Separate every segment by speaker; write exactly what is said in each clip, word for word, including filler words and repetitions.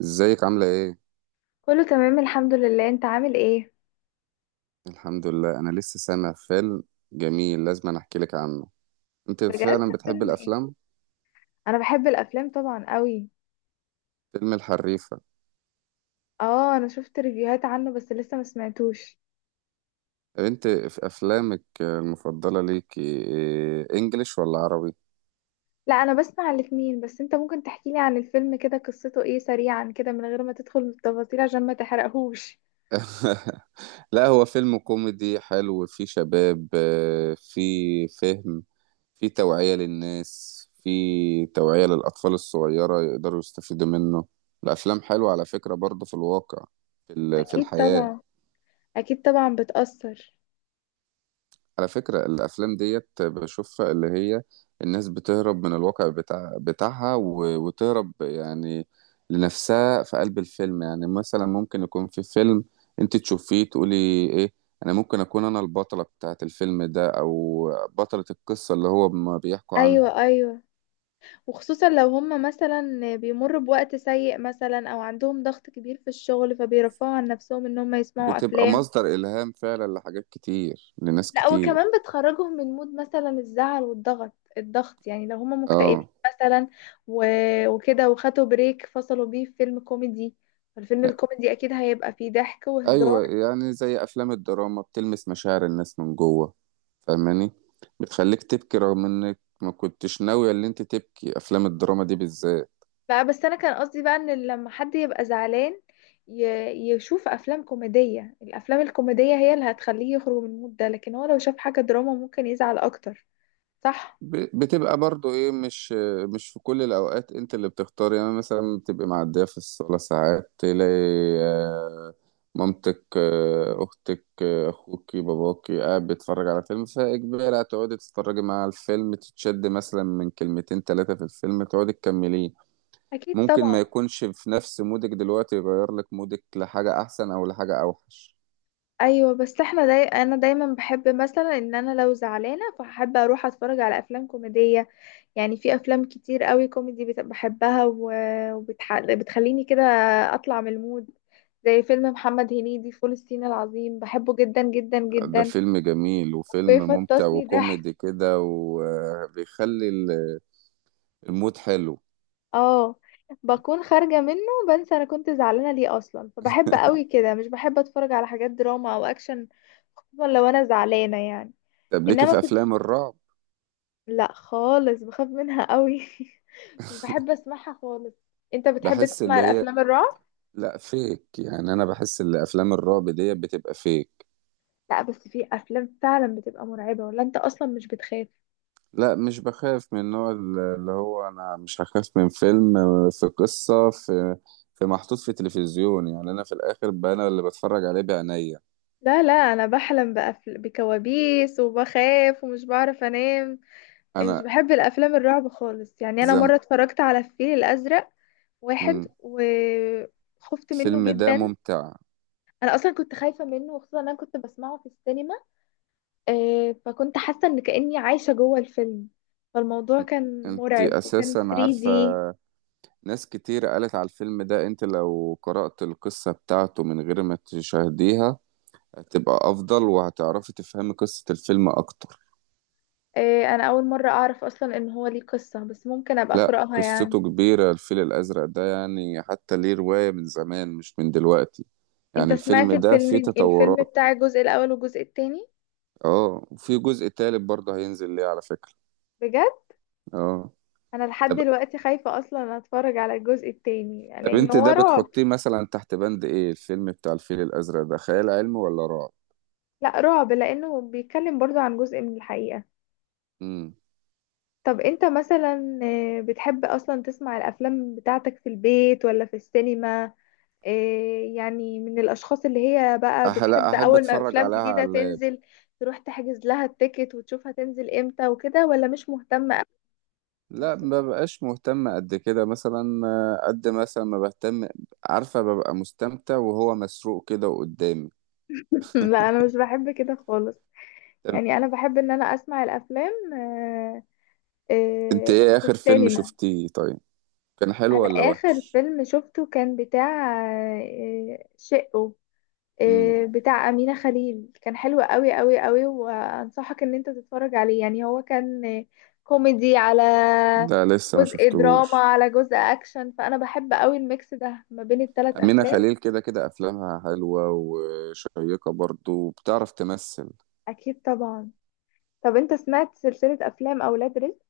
Speaker 1: ازيك عاملة ايه؟
Speaker 2: كله تمام الحمد لله، انت عامل ايه؟
Speaker 1: الحمد لله. انا لسه سامع فيلم جميل، لازم أنا احكي لك عنه. انت
Speaker 2: بجد؟
Speaker 1: فعلا بتحب
Speaker 2: فيلم ايه؟
Speaker 1: الافلام؟
Speaker 2: انا بحب الافلام طبعا قوي.
Speaker 1: فيلم الحريفة.
Speaker 2: اه، انا شفت ريفيوهات عنه بس لسه ما سمعتوش.
Speaker 1: طب انت في افلامك المفضلة ليك إيه، انجليش ولا عربي؟
Speaker 2: لا انا بسمع الاتنين، بس انت ممكن تحكي لي عن الفيلم كده قصته ايه سريعا كده من غير ما تدخل التفاصيل عشان ما تحرقهوش.
Speaker 1: لا، هو فيلم كوميدي حلو فيه شباب، آه، فيه فهم، فيه توعية للناس، فيه توعية للأطفال الصغيرة يقدروا يستفيدوا منه. الأفلام حلوة على فكرة برضه في الواقع، في ال- في
Speaker 2: اكيد
Speaker 1: الحياة.
Speaker 2: طبعا. اكيد طبعا بتأثر.
Speaker 1: على فكرة الأفلام ديت بشوفها اللي هي الناس بتهرب من الواقع بتاع بتاعها و- وتهرب يعني لنفسها في قلب الفيلم. يعني مثلا ممكن يكون في فيلم أنت تشوفيه تقولي إيه، أنا ممكن أكون أنا البطلة بتاعة الفيلم ده أو بطلة القصة اللي هو ما بيحكوا عنها.
Speaker 2: ايوه، ايوه. وخصوصا لو هم مثلا بيمروا بوقت سيء مثلا او عندهم ضغط كبير في الشغل فبيرفعوا عن نفسهم ان هم يسمعوا
Speaker 1: بتبقى
Speaker 2: افلام.
Speaker 1: مصدر إلهام فعلا لحاجات كتير لناس
Speaker 2: لا وكمان
Speaker 1: كتير.
Speaker 2: بتخرجهم من مود مثلا الزعل والضغط، الضغط يعني لو هما مكتئبين
Speaker 1: آه.
Speaker 2: مثلا. و... وكده وخدوا بريك فصلوا بيه في فيلم كوميدي. فالفيلم الكوميدي اكيد هيبقى فيه ضحك وهزار.
Speaker 1: أيوة، يعني زي أفلام الدراما بتلمس مشاعر الناس من جوه، فاهماني؟ بتخليك تبكي رغم انك ما كنتش ناوية اللي انت تبكي، افلام الدراما دي بالذات.
Speaker 2: بقى بس انا كان قصدي بقى ان لما حد يبقى زعلان ي... يشوف افلام كوميدية. الافلام الكوميدية هي اللي هتخليه يخرج من المود ده، لكن هو لو شاف حاجة دراما ممكن يزعل اكتر. صح.
Speaker 1: ب- بتبقى برضو ايه، مش مش في كل الاوقات انت اللي بتختار. يعني مثلا بتبقى معدية في الصالة، ساعات تلاقي آه، مامتك، آه، اختك، آه، اخوكي باباكي قاعد بيتفرج على فيلم، فاجباري هتقعدي تتفرجي مع الفيلم، تتشد مثلا من كلمتين ثلاثة في الفيلم تقعدي تكمليه.
Speaker 2: اكيد
Speaker 1: ممكن ما
Speaker 2: طبعا.
Speaker 1: يكونش في نفس مودك دلوقتي، يغير لك مودك لحاجة احسن او لحاجة اوحش.
Speaker 2: ايوه، بس احنا داي... انا دايما بحب مثلا ان انا لو زعلانة فحب اروح اتفرج على افلام كوميدية. يعني في افلام كتير قوي كوميدي بت- بحبها و- وبتح... بتخليني كده اطلع من المود. زي فيلم محمد هنيدي فول الصين العظيم، بحبه جدا جدا
Speaker 1: ده
Speaker 2: جدا.
Speaker 1: فيلم جميل وفيلم ممتع
Speaker 2: بيفطسني
Speaker 1: وكوميدي
Speaker 2: ضحك.
Speaker 1: كده، وبيخلي ال- المود حلو.
Speaker 2: اه. بكون خارجة منه. بنسى انا كنت زعلانة ليه اصلا، فبحب قوي كده مش بحب اتفرج على حاجات دراما او اكشن. خصوصا لو انا زعلانة يعني.
Speaker 1: طب ليكي
Speaker 2: انما
Speaker 1: في
Speaker 2: في.
Speaker 1: افلام الرعب؟
Speaker 2: لا خالص بخاف منها قوي. مش بحب اسمعها خالص. انت بتحب
Speaker 1: بحس
Speaker 2: تسمع
Speaker 1: اللي هي
Speaker 2: الافلام الرعب؟
Speaker 1: لا فيك، يعني انا بحس ان افلام الرعب دي بتبقى فيك.
Speaker 2: لا، بس في افلام فعلا بتبقى مرعبة، ولا انت اصلا مش بتخاف؟
Speaker 1: لا مش بخاف من النوع ال- اللي هو، انا مش هخاف من فيلم في قصة، في في محطوط في تلفزيون. يعني انا في الاخر بقى انا اللي بتفرج عليه بعينيا.
Speaker 2: لا لا، انا بحلم بأفل... بكوابيس وبخاف ومش بعرف انام. يعني مش
Speaker 1: انا.
Speaker 2: بحب الافلام الرعب خالص، يعني انا
Speaker 1: زم
Speaker 2: مرة اتفرجت على الفيل الازرق واحد
Speaker 1: مم.
Speaker 2: وخفت منه
Speaker 1: الفيلم ده
Speaker 2: جدا.
Speaker 1: ممتع.
Speaker 2: انا اصلا كنت خايفة منه، وخصوصا إن انا كنت بسمعه في السينما. آه، فكنت حاسة ان كأني عايشة جوه الفيلم. فالموضوع كان
Speaker 1: انت
Speaker 2: مرعب وكان
Speaker 1: اساسا عارفة،
Speaker 2: ثري دي.
Speaker 1: ناس كتير قالت على الفيلم ده انت لو قرأت القصة بتاعته من غير ما تشاهديها هتبقى افضل، وهتعرفي تفهمي قصة الفيلم اكتر.
Speaker 2: آه، انا اول مرة اعرف اصلا ان هو ليه قصة، بس ممكن ابقى
Speaker 1: لا
Speaker 2: اقرأها يعني.
Speaker 1: قصته كبيرة، الفيل الازرق ده يعني حتى ليه رواية من زمان مش من دلوقتي.
Speaker 2: انت
Speaker 1: يعني الفيلم
Speaker 2: سمعت
Speaker 1: ده فيه
Speaker 2: الفيلم الفيلم
Speaker 1: تطورات.
Speaker 2: بتاع الجزء الاول والجزء التاني؟
Speaker 1: اه، وفي جزء تالت برضه هينزل ليه على فكرة.
Speaker 2: بجد؟
Speaker 1: اه.
Speaker 2: انا لحد
Speaker 1: طب
Speaker 2: دلوقتي خايفة اصلا اتفرج على الجزء التاني
Speaker 1: طب
Speaker 2: لان
Speaker 1: انت
Speaker 2: هو
Speaker 1: ده
Speaker 2: رعب.
Speaker 1: بتحطيه مثلا تحت بند ايه، الفيلم بتاع الفيل الازرق ده خيال علمي ولا رعب؟
Speaker 2: لا، رعب لانه بيتكلم برضو عن جزء من الحقيقة.
Speaker 1: امم
Speaker 2: طب انت مثلا آه، بتحب اصلا تسمع الافلام بتاعتك في البيت ولا في السينما؟ آه، يعني من الاشخاص اللي هي بقى
Speaker 1: أح- لا،
Speaker 2: بتحب
Speaker 1: احب
Speaker 2: اول ما
Speaker 1: اتفرج
Speaker 2: افلام
Speaker 1: عليها
Speaker 2: جديدة
Speaker 1: على،
Speaker 2: تنزل تروح تحجز لها التيكت وتشوفها تنزل امتى وكده، ولا مش مهتمة أوي؟
Speaker 1: لا ما ببقاش مهتم قد كده. مثلا آه، قد مثلا ما بهتم، عارفة، ببقى مستمتع وهو مسروق كده قدامي.
Speaker 2: لا انا مش بحب كده خالص.
Speaker 1: طب
Speaker 2: يعني انا بحب ان انا اسمع الافلام آه،
Speaker 1: انت
Speaker 2: آه،
Speaker 1: ايه
Speaker 2: في
Speaker 1: اخر فيلم
Speaker 2: السينما.
Speaker 1: شفتيه؟ طيب كان حلو
Speaker 2: انا
Speaker 1: ولا
Speaker 2: اخر
Speaker 1: وحش؟
Speaker 2: فيلم شفته كان بتاع آه، شقه،
Speaker 1: امم
Speaker 2: آه، بتاع امينة خليل، كان حلو قوي قوي قوي وانصحك ان انت تتفرج عليه. يعني هو كان آه، كوميدي على
Speaker 1: ده لسه ما
Speaker 2: جزء دراما
Speaker 1: شفتهوش.
Speaker 2: على جزء اكشن، فانا بحب قوي الميكس ده ما بين الثلاث
Speaker 1: أمينة
Speaker 2: افلام.
Speaker 1: خليل كده كده أفلامها حلوة وشيقة، برضو بتعرف تمثل.
Speaker 2: اكيد طبعا. طب انت سمعت سلسلة افلام اولاد رزق؟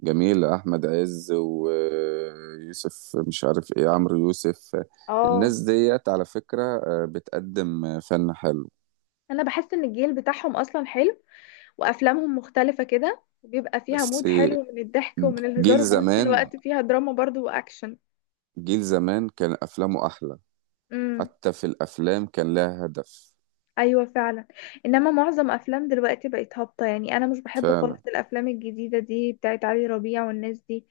Speaker 1: جميلة. أحمد عز ويوسف مش عارف إيه، عمرو يوسف.
Speaker 2: اه.
Speaker 1: الناس ديت على فكرة آه، بتقدم فن حلو.
Speaker 2: انا بحس ان الجيل بتاعهم اصلا حلو، وافلامهم مختلفة كده وبيبقى فيها
Speaker 1: بس
Speaker 2: مود حلو من الضحك ومن
Speaker 1: جيل
Speaker 2: الهزار، وفي نفس
Speaker 1: زمان
Speaker 2: الوقت فيها دراما برضو واكشن.
Speaker 1: جيل زمان كان أفلامه أحلى.
Speaker 2: امم.
Speaker 1: حتى في الأفلام كان لها هدف.
Speaker 2: ايوه، فعلا. انما معظم افلام دلوقتي بقت هابطة يعني، انا مش بحب
Speaker 1: فعلا.
Speaker 2: خالص الافلام الجديدة دي بتاعت علي ربيع والناس دي.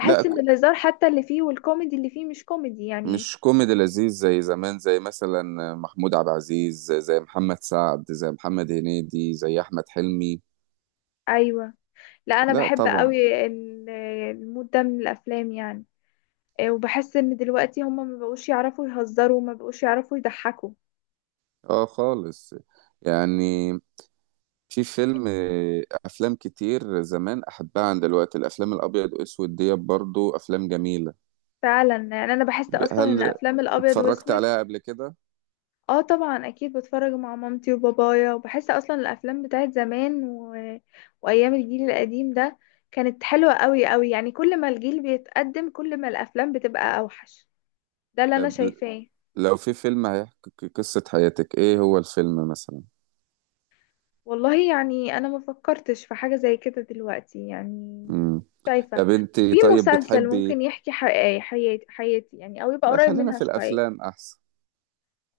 Speaker 1: لا
Speaker 2: ان
Speaker 1: ك-
Speaker 2: الهزار حتى اللي فيه والكوميدي اللي فيه مش كوميدي يعني.
Speaker 1: مش كوميدي لذيذ زي زمان، زي مثلا محمود عبد العزيز، زي زي محمد سعد، زي محمد هنيدي، زي أحمد حلمي.
Speaker 2: ايوه. لا انا
Speaker 1: لا
Speaker 2: بحب
Speaker 1: طبعا.
Speaker 2: قوي ال- المود ده من الافلام يعني. إيه، وبحس ان دلوقتي هما ما بقوش يعرفوا يهزروا وما بقوش يعرفوا يضحكوا.
Speaker 1: اه خالص. يعني في فيلم، أفلام كتير زمان أحبها عن دلوقتي. الأفلام الأبيض وأسود ديت برضو أفلام جميلة.
Speaker 2: فعلا، يعني انا بحس
Speaker 1: ب-
Speaker 2: اصلا ان
Speaker 1: هل
Speaker 2: افلام الابيض
Speaker 1: اتفرجت
Speaker 2: واسود.
Speaker 1: عليها قبل كده؟
Speaker 2: اه طبعا، اكيد بتفرج مع مامتي وبابايا، وبحس اصلا الافلام بتاعت زمان و... وايام الجيل القديم ده كانت حلوة قوي قوي، يعني كل ما الجيل بيتقدم كل ما الافلام بتبقى اوحش. ده اللي انا
Speaker 1: طب
Speaker 2: شايفاه.
Speaker 1: لو في فيلم هيحكي ق- قصة حياتك، ايه هو الفيلم مثلا؟
Speaker 2: والله يعني انا ما فكرتش في حاجة زي كده دلوقتي يعني.
Speaker 1: امم.
Speaker 2: شايفة.
Speaker 1: طب انت
Speaker 2: في
Speaker 1: طيب
Speaker 2: مسلسل
Speaker 1: بتحبي
Speaker 2: ممكن
Speaker 1: إيه؟
Speaker 2: يحكي حقيقي حياتي حياتي يعني، او يبقى
Speaker 1: لا
Speaker 2: قريب
Speaker 1: خلينا
Speaker 2: منها
Speaker 1: في
Speaker 2: شوية.
Speaker 1: الافلام احسن.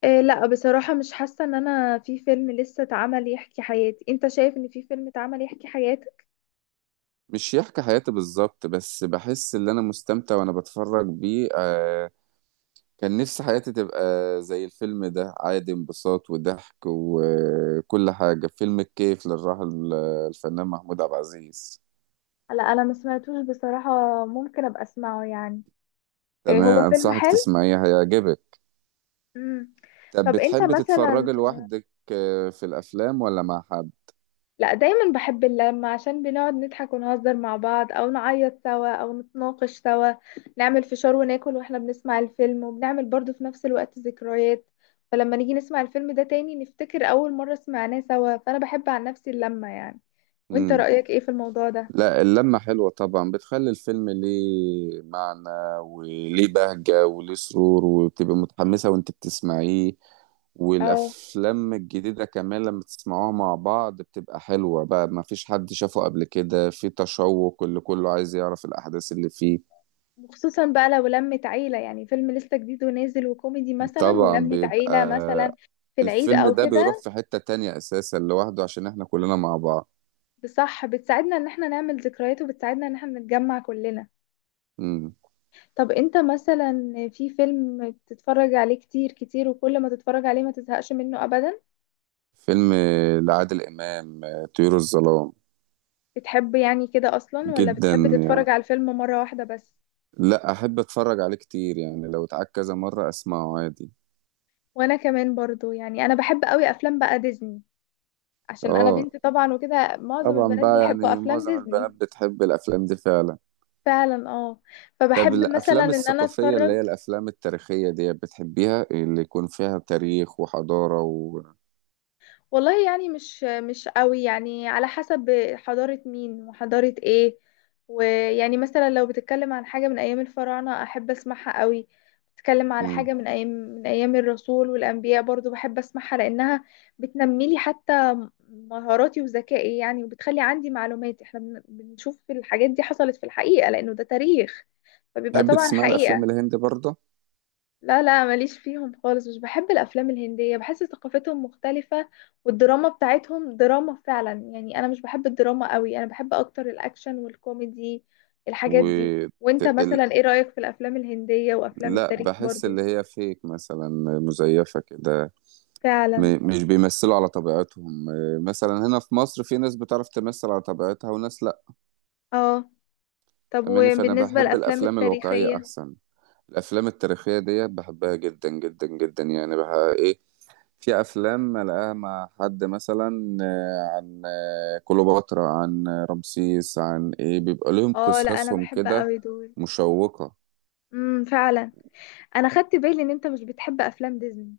Speaker 2: إيه لا بصراحة مش حاسة ان انا في فيلم لسه اتعمل يحكي حياتي، انت شايف ان في فيلم اتعمل يحكي حياتي؟
Speaker 1: مش يحكي حياتي بالظبط، بس بحس ان انا مستمتع وانا بتفرج بيه آه. كان نفسي حياتي تبقى زي الفيلم ده، عادي انبساط وضحك وكل حاجة. فيلم الكيف للراحل الفنان محمود عبد العزيز.
Speaker 2: لا انا ما سمعتوش بصراحة. ممكن ابقى اسمعه يعني. إيه،
Speaker 1: تمام
Speaker 2: هو فيلم
Speaker 1: انصحك
Speaker 2: حلو.
Speaker 1: تسمعيه، هيعجبك.
Speaker 2: امم.
Speaker 1: طب
Speaker 2: طب انت
Speaker 1: بتحبي
Speaker 2: مثلا.
Speaker 1: تتفرجي لوحدك آه، في الافلام ولا مع حد؟
Speaker 2: لا دايما بحب اللمة عشان بنقعد نضحك ونهزر مع بعض، او نعيط سوا، او نتناقش سوا. نعمل فشار وناكل واحنا بنسمع الفيلم، وبنعمل برضو في نفس الوقت ذكريات. فلما نيجي نسمع الفيلم ده تاني نفتكر اول مرة سمعناه سوا، فانا بحب عن نفسي اللمة يعني. وانت
Speaker 1: امم.
Speaker 2: رأيك ايه في الموضوع ده؟
Speaker 1: لا اللمة حلوة طبعا، بتخلي الفيلم ليه معنى وليه بهجة وليه سرور، وبتبقى متحمسة وانت بتسمعيه.
Speaker 2: اه.
Speaker 1: والأفلام الجديدة كمان لما تسمعوها مع بعض بتبقى حلوة، بقى ما فيش حد شافه قبل كده، في تشوق اللي كله عايز يعرف الأحداث اللي فيه.
Speaker 2: وخصوصا بقى لو لمت عيلة، يعني فيلم لسه جديد ونازل وكوميدي مثلا،
Speaker 1: طبعا
Speaker 2: ولمت
Speaker 1: بيبقى
Speaker 2: عيلة مثلا في العيد
Speaker 1: الفيلم
Speaker 2: او
Speaker 1: ده بيروح
Speaker 2: كده.
Speaker 1: في حتة تانية أساسا لوحده عشان احنا كلنا مع بعض.
Speaker 2: بصح بتساعدنا ان احنا نعمل ذكريات، وبتساعدنا ان احنا نتجمع كلنا.
Speaker 1: مم.
Speaker 2: طب انت مثلا. في فيلم بتتفرج عليه كتير كتير وكل ما تتفرج عليه ما تزهقش منه ابدا؟
Speaker 1: فيلم لعادل إمام، آه، طيور الظلام.
Speaker 2: بتحب يعني كده اصلا، ولا
Speaker 1: جدا.
Speaker 2: بتحب تتفرج على الفيلم مرة واحدة بس؟
Speaker 1: لا احب اتفرج عليه كتير، يعني لو اتعاد كذا مرة اسمعه عادي.
Speaker 2: وانا كمان برضو يعني انا بحب قوي افلام بقى ديزني، عشان انا
Speaker 1: اه
Speaker 2: بنت طبعا، وكده معظم
Speaker 1: طبعا
Speaker 2: البنات
Speaker 1: بقى،
Speaker 2: بيحبوا
Speaker 1: يعني
Speaker 2: افلام
Speaker 1: معظم
Speaker 2: ديزني.
Speaker 1: البنات بتحب الافلام دي فعلا.
Speaker 2: فعلا اه.
Speaker 1: طب
Speaker 2: فبحب مثلا
Speaker 1: الافلام
Speaker 2: ان انا
Speaker 1: الثقافية اللي
Speaker 2: اتفرج.
Speaker 1: هي الافلام التاريخية دي بتحبيها؟ اللي يكون فيها تاريخ وحضارة و...
Speaker 2: والله يعني مش مش قوي، يعني على حسب حضارة مين وحضارة ايه. ويعني مثلا لو بتتكلم عن حاجة من ايام الفراعنة احب اسمعها قوي. بتتكلم على
Speaker 1: مم.
Speaker 2: حاجة من ايام من ايام الرسول والانبياء برضو بحب اسمعها لانها بتنمي لي حتى مهاراتي وذكائي يعني، وبتخلي عندي معلومات. احنا بن- بنشوف الحاجات دي حصلت في الحقيقة لانه ده تاريخ، فبيبقى
Speaker 1: تحب
Speaker 2: طبعا
Speaker 1: تسمع الافلام
Speaker 2: حقيقة.
Speaker 1: الهندي برضه؟
Speaker 2: لا لا، ماليش فيهم خالص، مش بحب الافلام الهنديه، بحس ثقافتهم مختلفه. والدراما بتاعتهم دراما فعلا يعني، انا مش بحب الدراما قوي، انا بحب اكتر الاكشن والكوميدي
Speaker 1: و
Speaker 2: الحاجات دي.
Speaker 1: ت-
Speaker 2: وانت
Speaker 1: ال...
Speaker 2: مثلا ايه رايك في الافلام الهنديه وافلام
Speaker 1: لا،
Speaker 2: التاريخ
Speaker 1: بحس
Speaker 2: برضو؟
Speaker 1: اللي هي فيك مثلا، مزيفة كده.
Speaker 2: فعلا
Speaker 1: م... مش بيمثلوا على طبيعتهم. آه، مثلا هنا في مصر في ناس بتعرف تمثل على طبيعتها وناس لا.
Speaker 2: اه. طب
Speaker 1: أماني، فأنا
Speaker 2: وبالنسبه
Speaker 1: بحب
Speaker 2: للافلام
Speaker 1: الأفلام الواقعية
Speaker 2: التاريخيه؟
Speaker 1: أحسن. الأفلام التاريخية دي بحبها جدا جدا جدا، يعني بها إيه. في أفلام ألاقيها مع حد مثلا آه، عن آه، كليوباترا، عن آه، رمسيس، عن إيه، بيبقى لهم
Speaker 2: اه لا انا
Speaker 1: قصصهم
Speaker 2: بحب
Speaker 1: كده
Speaker 2: قوي دول.
Speaker 1: مشوقة.
Speaker 2: امم، فعلا. انا خدت بالي ان انت مش بتحب افلام ديزني.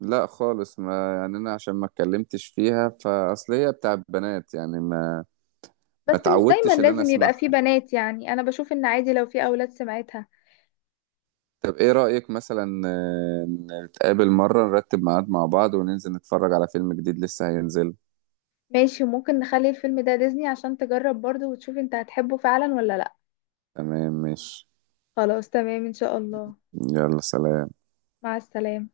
Speaker 1: لا خالص، ما يعني أنا عشان ما اتكلمتش فيها فأصل هي بتاع البنات، يعني ما ما
Speaker 2: بس مش دايما
Speaker 1: اتعودتش اللي أنا
Speaker 2: لازم يبقى فيه
Speaker 1: أسمعها.
Speaker 2: بنات، يعني انا بشوف ان عادي لو في اولاد سمعتها.
Speaker 1: طب إيه رأيك، مثلا آه، نتقابل مرة نرتب ميعاد مع بعض وننزل نتفرج على فيلم جديد لسه هينزل.
Speaker 2: ماشي، وممكن نخلي الفيلم ده ديزني عشان تجرب برضه وتشوف انت هتحبه فعلا ولا لا.
Speaker 1: تمام ماشي.
Speaker 2: خلاص تمام ان شاء الله.
Speaker 1: يلا سلام.
Speaker 2: مع السلامة.